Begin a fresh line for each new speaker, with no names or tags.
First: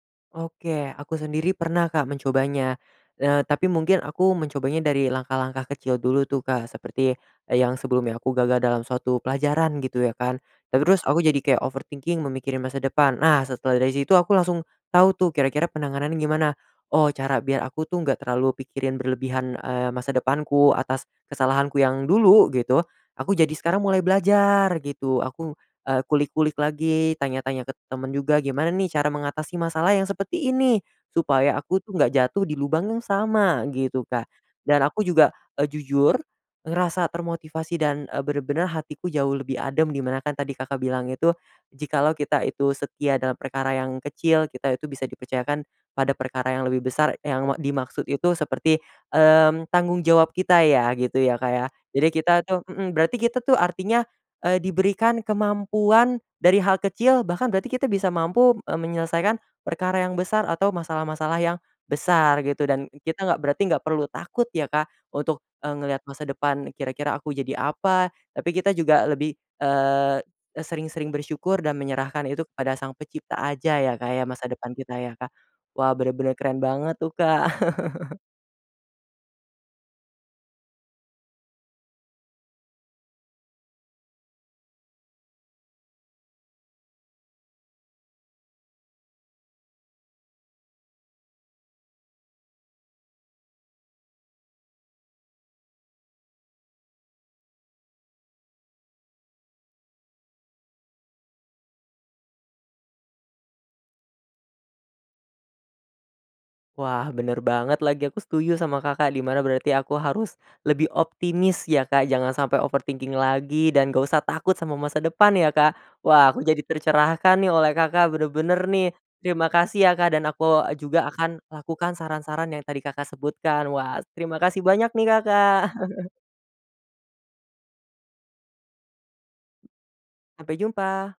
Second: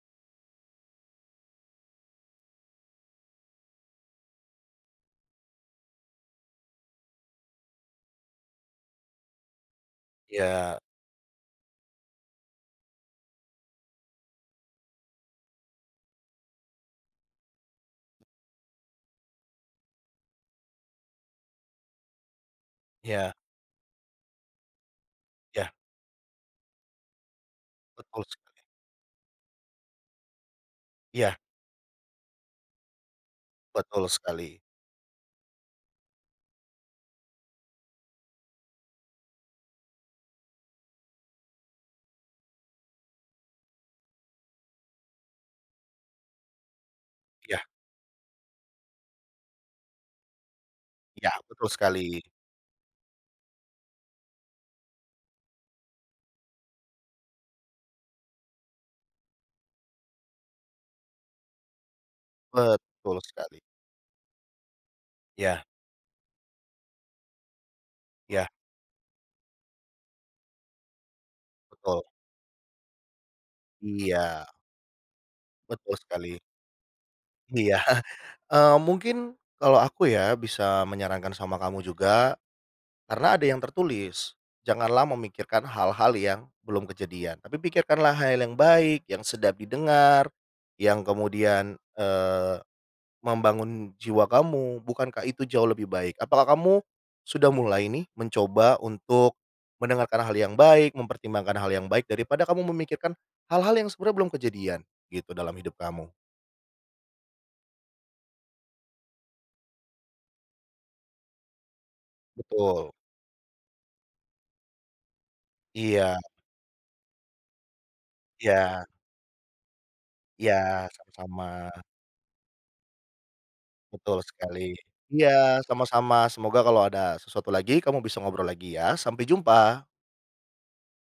Oke, aku sendiri pernah, Kak, mencobanya, eee, tapi mungkin aku mencobanya dari langkah-langkah kecil dulu tuh, Kak, seperti, eee, yang sebelumnya aku gagal dalam suatu pelajaran gitu ya, kan. Eee,
Iya.
terus aku jadi kayak overthinking memikirkan masa depan, nah setelah dari situ aku langsung tau tuh, kira-kira penanganan gimana, oh cara biar aku tuh nggak terlalu pikirin berlebihan, eee, masa depanku atas kesalahanku yang dulu gitu,
Iya.
aku jadi sekarang mulai belajar gitu. Aku,
Iya.
eee, kulik-kulik lagi tanya-tanya ke temen
Betul
juga,
sekali.
"Gimana nih, cara mengatasi masalah yang seperti ini,
Iya.
supaya aku tuh nggak jatuh di lubang yang sama," gitu,
Betul
Kak.
sekali.
Dan aku juga, eee, jujur ngerasa termotivasi dan, eee, bener-bener hatiku jauh lebih adem, di mana kan tadi Kakak bilang itu, "Jikalau kita itu setia dalam perkara yang kecil, kita itu bisa dipercayakan pada perkara yang lebih besar," yang me
Iya.
dimaksud itu seperti, mmm, tanggung jawab kita ya, gitu
Iya.
ya, Kak, ya.
Betul
Jadi
sekali.
kita tuh mhm, berarti kita tuh artinya, eee, diberikan kemampuan, dari hal kecil bahkan berarti kita bisa mampu, eee, menyelesaikan perkara yang besar atau masalah-masalah yang besar gitu, dan e
Betul
kita nggak
sekali.
berarti nggak perlu takut ya, Kak, untuk,
Iya.
eee, ngelihat masa depan kira-kira aku jadi apa, tapi
Iya.
kita juga lebih, eee, e sering-sering bersyukur dan
Betul.
menyerahkan itu kepada sang pencipta aja ya, Kak, ya, masa
Iya.
depan kita ya, Kak. Wah,
Betul
bener-bener
sekali.
keren banget tuh, Kak.
Iya. Eee, mungkin kalau aku ya, bisa menyarankan sama kamu juga, karena ada yang tertulis. Janganlah memikirkan hal-hal yang belum kejadian. Tapi pikirkanlah hal yang baik, yang sedap didengar, yang kemudian, eee, membangun jiwa kamu, bukankah itu jauh lebih baik? Apakah kamu sudah mulai nih mencoba untuk mendengarkan hal yang baik, mempertimbangkan hal yang baik daripada kamu memikirkan hal-hal yang sebenarnya belum kejadian gitu, dalam hidup kamu?
Wah, bener banget lagi, aku setuju sama Kakak, di mana berarti aku harus lebih optimis ya, Kak, jangan sampai
Betul.
overthinking lagi, dan nggak usah takut sama masa depan ya, Kak.
Iya.
Wah, aku jadi tercerahkan nih oleh Kakak, bener-bener
Iya.
nih. Terima kasih ya, Kak, dan
Iya,
aku juga akan
sama-sama.
lakukan saran-saran yang tadi Kakak sebutkan, wah
Betul
terima kasih
sekali.
banyak nih Kakak.
Iya, sama-sama, semoga kalau ada sesuatu lagi kamu bisa ngobrol lagi ya, sampai jumpa.
Sampai jumpa.